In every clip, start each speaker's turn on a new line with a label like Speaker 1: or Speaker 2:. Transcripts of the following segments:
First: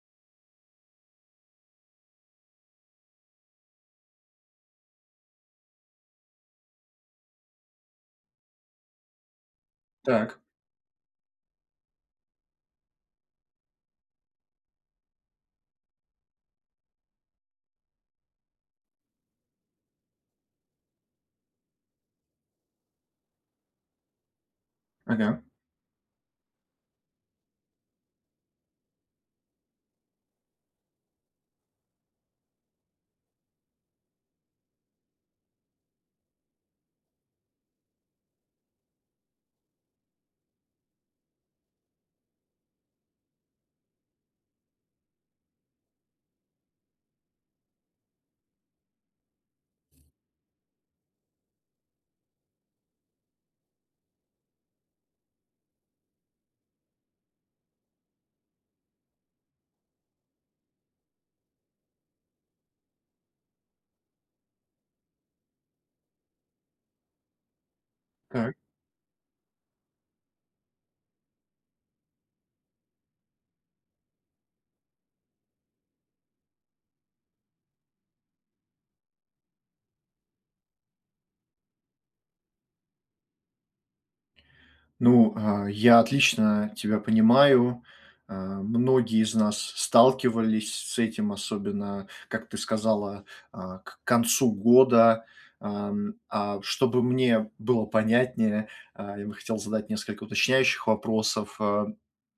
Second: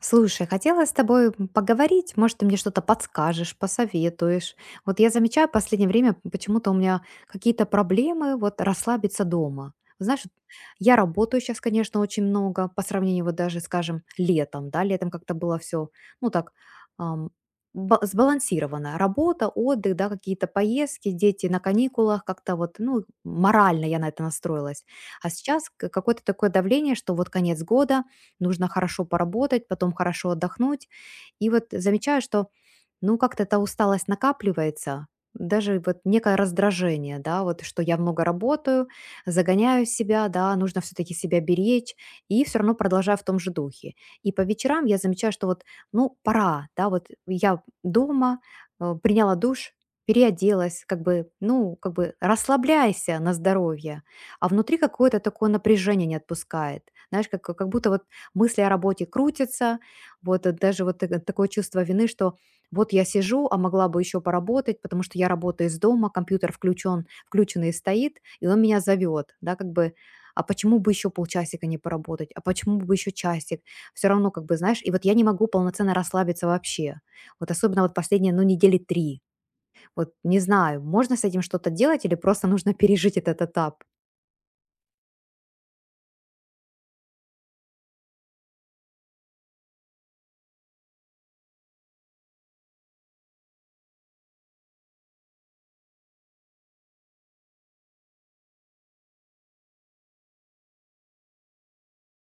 Speaker 1: Слушай, хотела с тобой поговорить, может, ты мне что-то подскажешь, посоветуешь. Вот я замечаю в последнее время, почему-то у меня какие-то проблемы вот расслабиться дома. Знаешь, вот
Speaker 2: Так,
Speaker 1: я работаю сейчас, конечно, очень много по сравнению вот даже, скажем, летом, да, летом как-то было все, ну так, ам, сбалансировано. Работа, отдых, да, какие-то поездки, дети на каникулах, как-то вот, ну, морально я на это настроилась. А
Speaker 2: ага,
Speaker 1: сейчас какое-то такое давление, что вот конец года, нужно хорошо поработать, потом хорошо отдохнуть. И вот замечаю, что, ну, как-то эта усталость накапливается, даже вот некое раздражение, да, вот что я много работаю, загоняю себя, да, нужно все-таки себя беречь, и все равно продолжаю в том же духе. И по вечерам я замечаю, что вот, ну, пора, да, вот я дома, приняла душ, переоделась, как бы, ну, как бы расслабляйся на здоровье, а внутри какое-то такое напряжение не отпускает. Знаешь, как будто вот мысли о работе крутятся, вот даже вот такое чувство вины, что вот я сижу, а могла бы еще поработать, потому что я работаю из дома, компьютер включен, включенный стоит, и
Speaker 2: так.
Speaker 1: он меня зовет, да, как бы, а почему бы еще полчасика не поработать, а почему бы еще часик, все равно, как бы, знаешь, и вот я не могу полноценно расслабиться вообще, вот особенно вот последние, ну, недели три, вот не знаю, можно с этим что-то делать или просто нужно пережить этот этап?
Speaker 2: Я отлично тебя понимаю. Многие из нас сталкивались с этим, особенно, как ты сказала, к концу года. А чтобы мне было понятнее, я бы хотел задать несколько уточняющих вопросов. А,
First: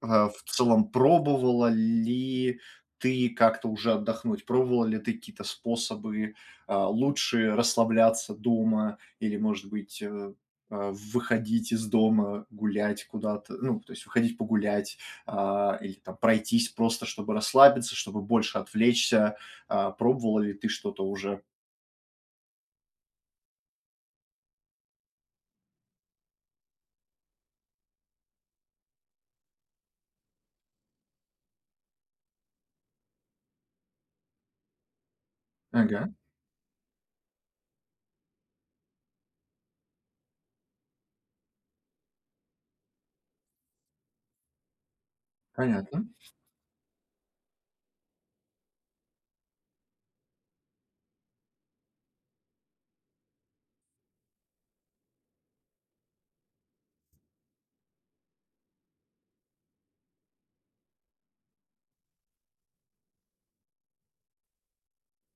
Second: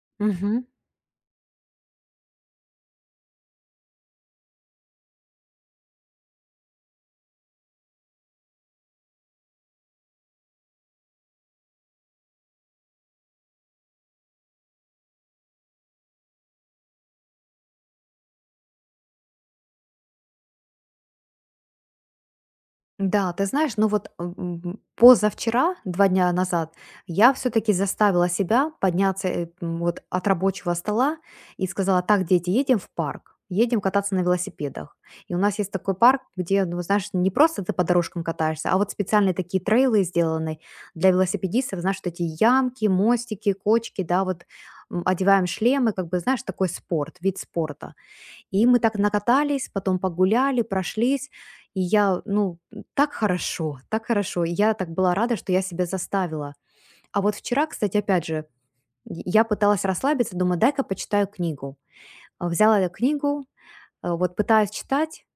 Speaker 2: А, В целом, пробовала ли ты как-то уже отдохнуть? Пробовала ли ты какие-то способы лучше расслабляться дома или, может быть, выходить из дома, гулять куда-то, ну, то есть выходить погулять, или там пройтись просто, чтобы расслабиться, чтобы больше отвлечься? Пробовала ли ты что-то уже?
Speaker 1: Да, ты знаешь, ну вот, позавчера, 2 дня назад, я все-таки заставила себя подняться вот от рабочего стола и сказала, так, дети, едем в парк, едем кататься на велосипедах. И у нас есть такой
Speaker 2: Ага,
Speaker 1: парк, где, ну, знаешь, не просто ты по дорожкам катаешься, а вот специальные такие трейлы сделаны для велосипедистов, знаешь, вот эти ямки, мостики, кочки, да, вот, одеваем шлемы,
Speaker 2: понятно.
Speaker 1: как бы, знаешь, такой спорт, вид спорта. И мы так накатались, потом погуляли, прошлись. И я, ну, так хорошо, так хорошо. И я так была рада, что я себя заставила. А вот вчера, кстати, опять же, и я пыталась расслабиться, думаю, дай-ка почитаю книгу. Взяла я книгу, вот пытаюсь читать,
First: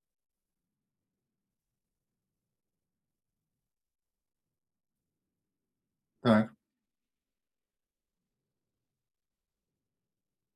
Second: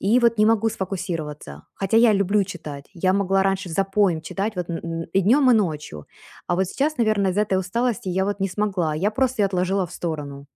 Speaker 1: и вот не могу сфокусироваться. Хотя я люблю читать. Я могла раньше запоем читать вот и днем, и ночью. А вот сейчас, наверное, из-за этой усталости я вот не смогла. Я просто ее отложила в сторону.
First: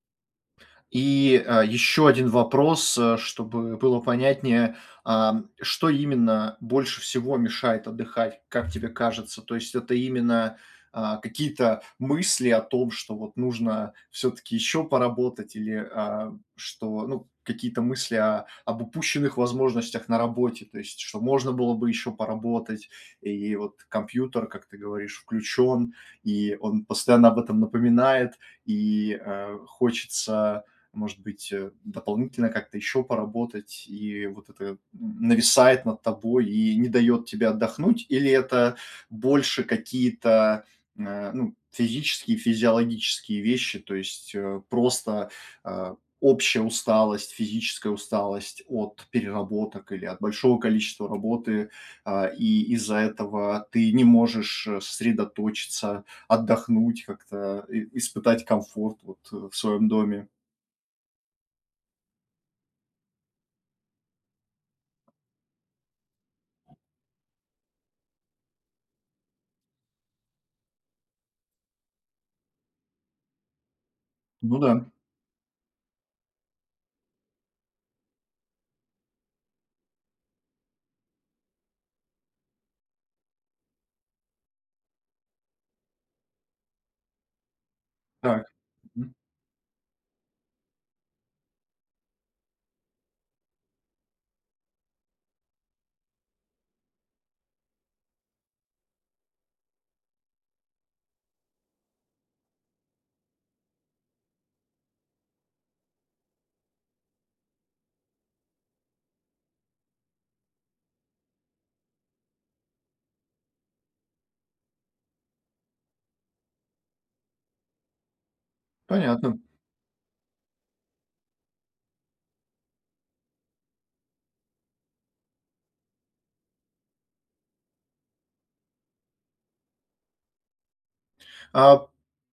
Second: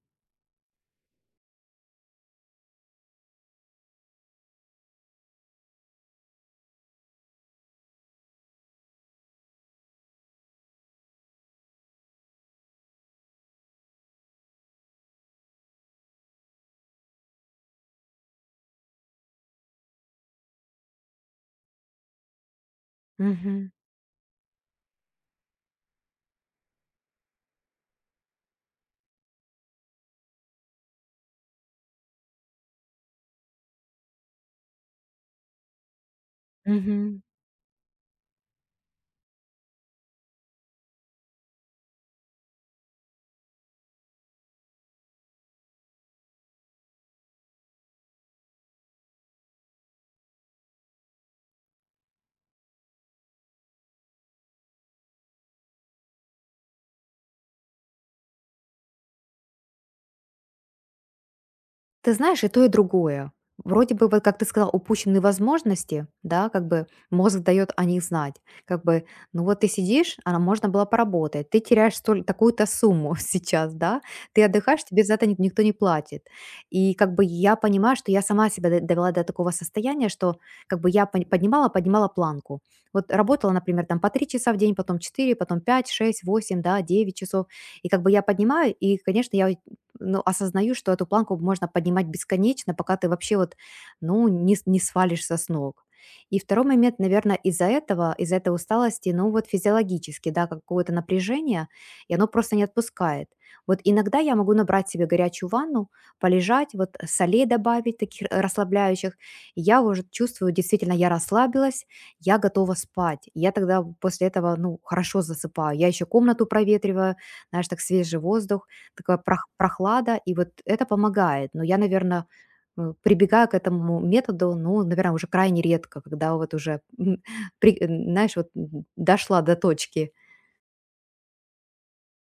Speaker 2: Еще один вопрос, чтобы было понятнее. Что именно больше всего мешает отдыхать, как тебе кажется? То есть это именно какие-то мысли о том, что вот нужно все таки еще поработать или, что, ну, какие-то мысли о об упущенных возможностях на работе, то есть что можно было бы еще поработать, и
Speaker 1: Мгм.
Speaker 2: вот компьютер, как ты говоришь, включен, и он постоянно об этом напоминает, и, хочется может быть, дополнительно как-то еще поработать, и вот это нависает над тобой и не
Speaker 1: Мгм.
Speaker 2: дает тебе отдохнуть, или это больше какие-то ну, физические, физиологические вещи, то есть просто э, общая усталость, физическая усталость от переработок или от большого количества работы, и из-за этого ты не можешь сосредоточиться, отдохнуть, как-то и- испытать комфорт вот в своем доме.
Speaker 1: Ты знаешь, и то, и другое. Вроде бы, вот как ты сказал, упущенные возможности, да, как бы мозг дает о них знать. Как бы, ну вот ты сидишь, а можно было поработать, ты теряешь такую-то сумму сейчас, да, ты
Speaker 2: Ну да,
Speaker 1: отдыхаешь, тебе за это никто не платит. И как бы я понимаю, что я сама себя довела до такого состояния, что как бы я поднимала, поднимала планку. Вот работала, например, там по 3 часа в день, потом 4, потом 5, 6, 8, да, 9 часов. И как бы я
Speaker 2: так,
Speaker 1: поднимаю, и,
Speaker 2: мгм.
Speaker 1: конечно, я, ну, осознаю, что эту планку можно поднимать бесконечно, пока ты вообще вот, ну, не, не свалишься с ног. И второй момент, наверное, из-за этого, из-за этой усталости, ну вот физиологически, да, какое-то напряжение, и оно просто не отпускает. Вот иногда я могу набрать себе горячую ванну, полежать, вот солей добавить, таких расслабляющих. И я уже чувствую, действительно, я расслабилась, я готова спать. Я тогда после этого, ну, хорошо засыпаю. Я еще комнату проветриваю, знаешь, так свежий воздух. Такая
Speaker 2: Понятно.
Speaker 1: прохлада, и вот это помогает. Но я, наверное, прибегаю к этому методу, ну, наверное, уже крайне редко, когда вот уже, м, при знаешь, вот д дошла до точки.
Speaker 2: А,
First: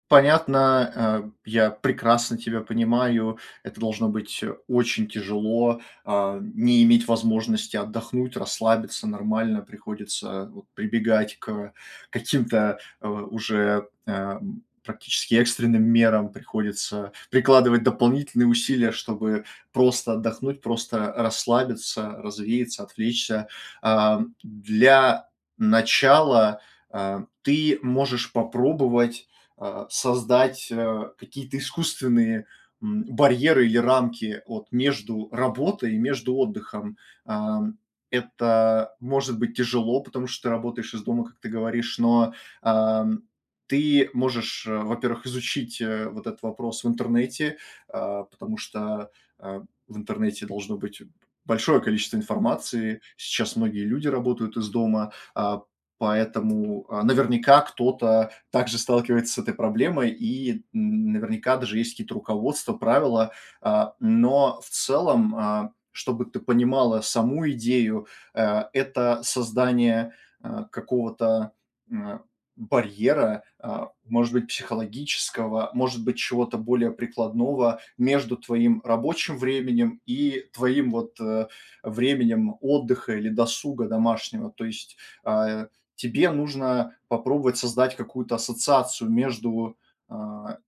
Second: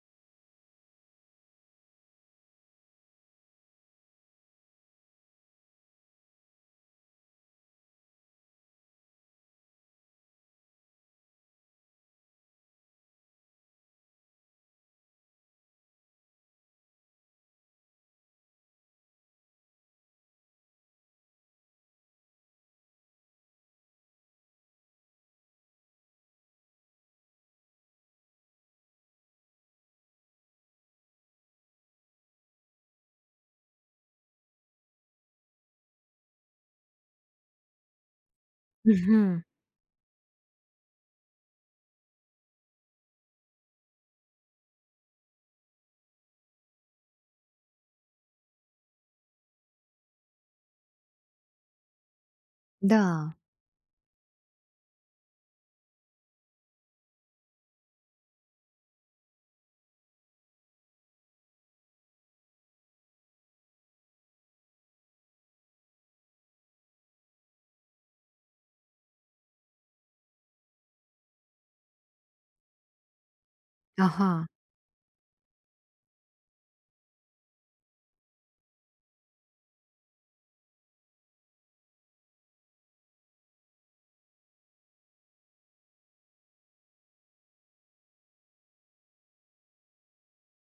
Speaker 2: понятно, я прекрасно тебя понимаю. Это должно быть очень тяжело, не иметь возможности отдохнуть, расслабиться нормально. Приходится вот прибегать к каким-то, уже практически экстренным мерам. Приходится прикладывать дополнительные усилия, чтобы просто отдохнуть, просто расслабиться, развеяться, отвлечься. Для начала ты можешь попробовать, создать какие-то искусственные, барьеры или рамки вот между работой и между отдыхом. Ам, это может
Speaker 1: Мгм.
Speaker 2: быть тяжело, потому что ты работаешь из дома, как ты говоришь, но, ам, ты можешь, во-первых, изучить, вот этот вопрос в интернете, потому что, а, в интернете должно быть большое количество информации.
Speaker 1: Да.
Speaker 2: Сейчас многие люди работают из дома. Поэтому, наверняка кто-то также сталкивается с этой проблемой, и наверняка даже есть какие-то руководства, правила. Но в целом, чтобы ты понимала саму идею, это создание какого-то, м, барьера, может
Speaker 1: Ага.
Speaker 2: быть, психологического, может быть, чего-то более прикладного между твоим рабочим временем и твоим вот, временем отдыха или досуга домашнего. То есть, а, тебе нужно попробовать создать какую-то ассоциацию между, а,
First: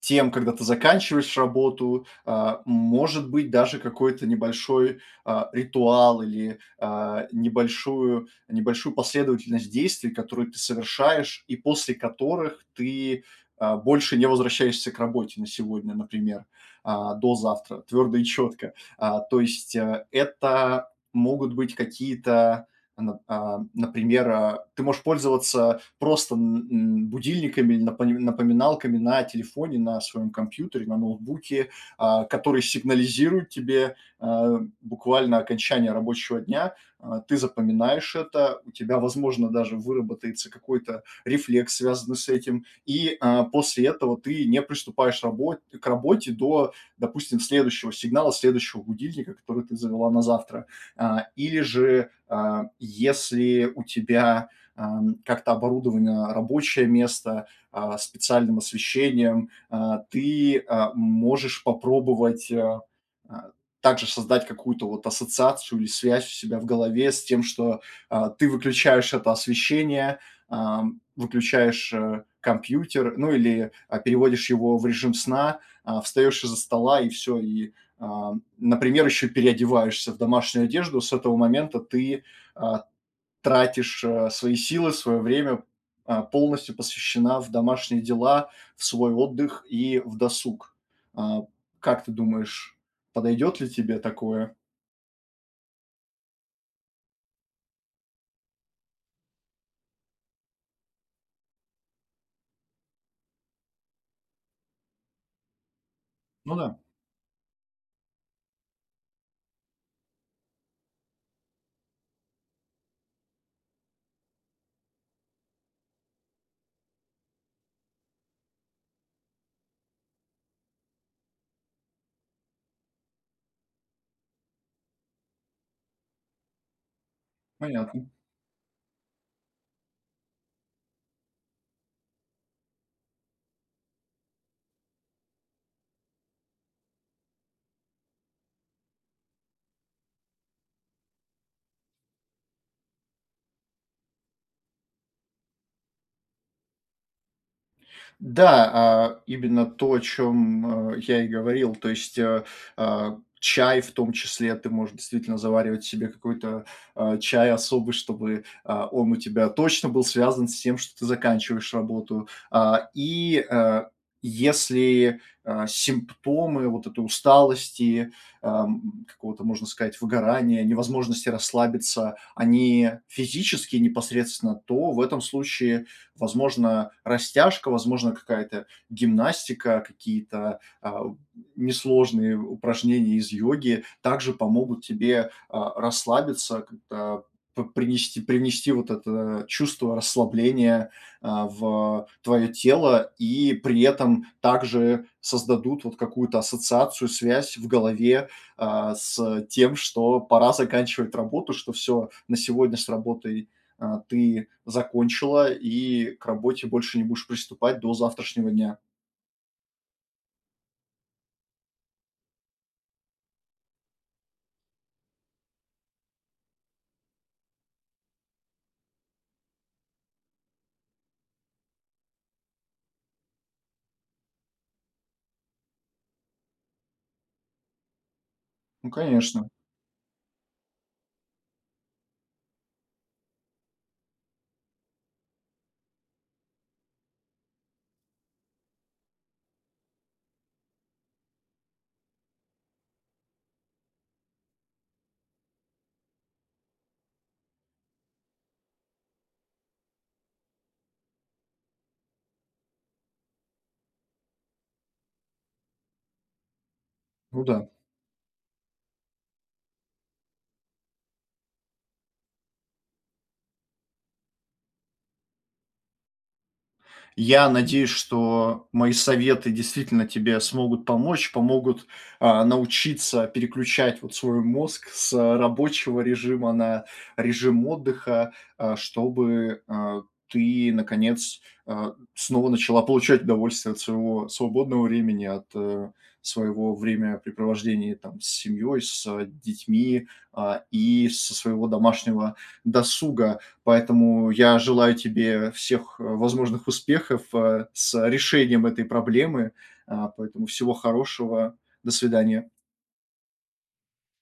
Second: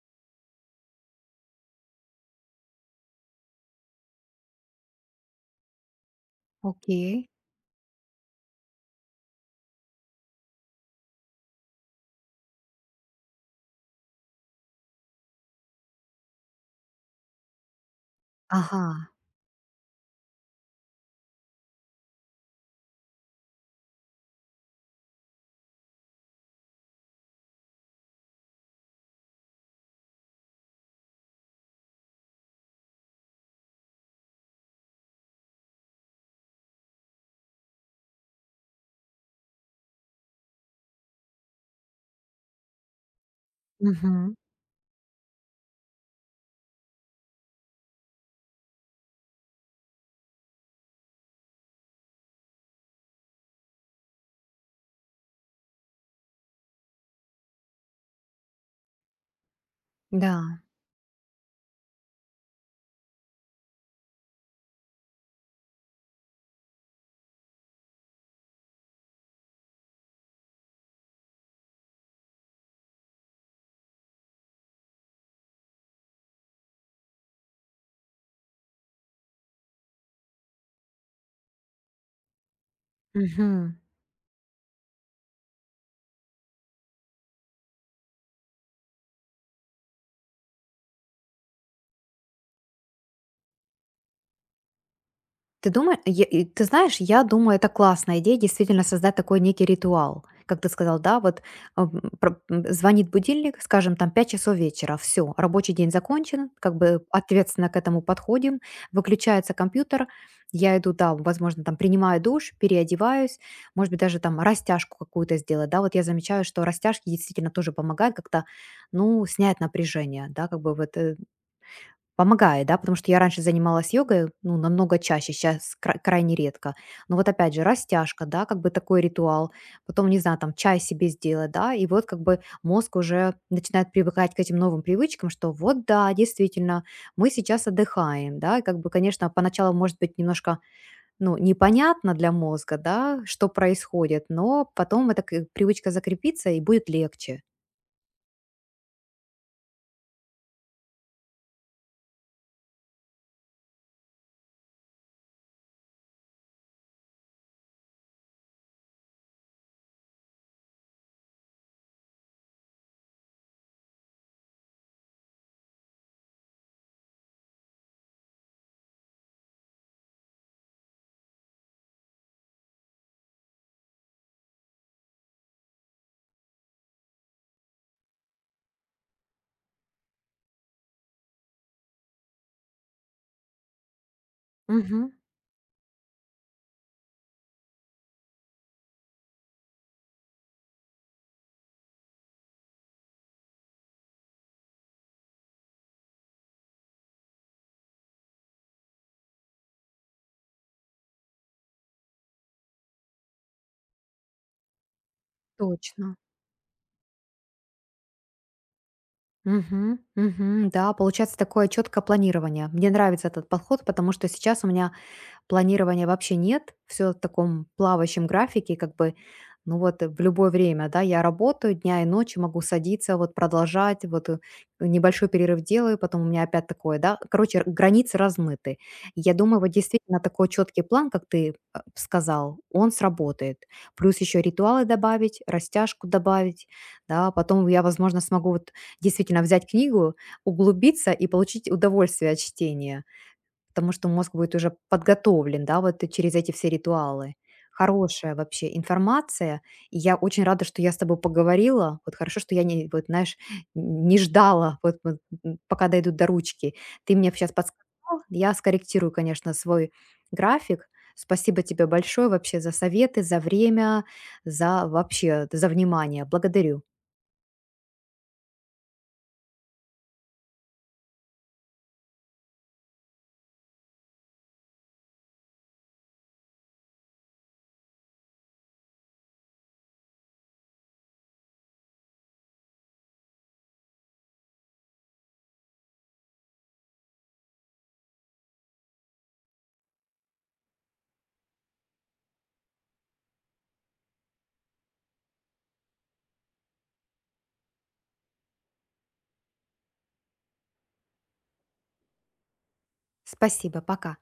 Speaker 2: тем, когда ты заканчиваешь работу, может быть, даже какой-то небольшой, ритуал или,
Speaker 1: Окей.
Speaker 2: небольшую последовательность действий, которые ты совершаешь и после которых ты, больше не возвращаешься к работе на сегодня, например, до завтра, твердо и четко.
Speaker 1: Ага.
Speaker 2: То есть, это могут быть какие-то, например, ты можешь пользоваться просто будильниками, напоминалками на телефоне, на своем компьютере, на ноутбуке, которые сигнализируют тебе буквально окончание рабочего дня. Ты запоминаешь это, у тебя, возможно, даже выработается какой-то рефлекс, связанный с этим, и после этого
Speaker 1: Мгм.
Speaker 2: ты не приступаешь к работе до, допустим, следующего сигнала, следующего будильника, который ты завела на завтра. Или же, если у тебя как-то оборудовано рабочее место, специальным освещением, ты,
Speaker 1: Да.
Speaker 2: можешь попробовать, а, также создать какую-то вот ассоциацию или связь у себя в голове с тем, что, ты выключаешь это освещение, выключаешь, компьютер, ну, или, переводишь его в режим сна, встаешь из-за стола и все И, например, еще переодеваешься в домашнюю одежду. С этого момента ты, а,
Speaker 1: Мгм.
Speaker 2: тратишь, свои силы, свое время, полностью посвящена в домашние дела, в свой отдых и в досуг. А, как ты думаешь, подойдет ли тебе такое?
Speaker 1: Ты думаешь, ты знаешь, я думаю, это классная идея, действительно создать такой некий ритуал. Как ты сказал, да, вот, ам, звонит будильник, скажем, там 5 часов вечера, все, рабочий день закончен,
Speaker 2: Ну
Speaker 1: как
Speaker 2: да,
Speaker 1: бы ответственно к этому подходим, выключается компьютер, я иду, да, возможно, там принимаю душ, переодеваюсь, может быть, даже там растяжку какую-то сделать, да. Вот я замечаю, что растяжки действительно тоже помогают как-то, ну, снять напряжение, да, как бы вот, помогает, да? Потому что я раньше занималась йогой, ну, намного чаще, сейчас крайне редко. Но вот опять же,
Speaker 2: понятно.
Speaker 1: растяжка, да, как бы такой ритуал. Потом, не знаю, там чай себе сделать, да, и вот как бы мозг уже начинает привыкать к этим новым привычкам, что вот да, действительно, мы сейчас отдыхаем, да, и как бы, конечно, поначалу может быть немножко, ну, непонятно для мозга, да, что происходит, но потом эта привычка закрепится и будет легче.
Speaker 2: Да, именно то, о чём, я и говорил. То есть, чай в том числе. Ты можешь действительно заваривать себе какой-то, чай особый, чтобы, он у тебя точно был связан с тем, что ты заканчиваешь работу. Если, симптомы вот этой усталости, какого-то, можно сказать, выгорания, невозможности расслабиться, они физические непосредственно, то в этом случае, возможно, растяжка, возможно, какая-то гимнастика, какие-то несложные упражнения из йоги также помогут
Speaker 1: Мгм.
Speaker 2: тебе расслабиться, как-то п- принести вот это чувство расслабления в твое тело и при этом также создадут вот какую-то ассоциацию, связь в голове с тем, что пора заканчивать работу, что все, на сегодня с работой ты закончила и
Speaker 1: Точно.
Speaker 2: к работе больше не будешь приступать до завтрашнего дня.
Speaker 1: Мгм, мгм. Да, получается такое четкое планирование. Мне нравится этот подход, потому что сейчас у меня планирования вообще нет, все в таком плавающем графике, как бы, ну вот, в любое время, да, я работаю дня и ночи, могу садиться, вот продолжать, вот, небольшой перерыв делаю, потом у меня опять такое, да, короче, границы размыты.
Speaker 2: Ну,
Speaker 1: Я
Speaker 2: конечно.
Speaker 1: думаю, вот действительно такой четкий план, как ты сказал, он сработает. Плюс еще ритуалы добавить, растяжку добавить, да, потом я, возможно, смогу вот действительно взять книгу, углубиться и получить удовольствие от чтения. Потому что мозг будет уже подготовлен, да, вот через эти все ритуалы. Хорошая вообще информация. И я очень рада, что я с тобой поговорила. Вот хорошо, что я не, вот, знаешь, не ждала, вот, вот, пока дойдут до ручки. Ты мне
Speaker 2: Ну
Speaker 1: сейчас
Speaker 2: да.
Speaker 1: подсказал. Я скорректирую, конечно, свой график. Спасибо тебе большое вообще за советы, за время, за вообще, за внимание. Благодарю.
Speaker 2: Я надеюсь, что мои советы действительно тебе смогут помочь, помогут, научиться переключать вот свой мозг с рабочего режима на режим отдыха, чтобы ты, наконец, снова начала получать удовольствие от своего свободного времени, от, своего времяпрепровождения там с семьей, с детьми, и со своего домашнего досуга. Поэтому я желаю тебе всех возможных успехов, с решением этой проблемы. Поэтому всего хорошего. До свидания.
Speaker 1: Спасибо, пока.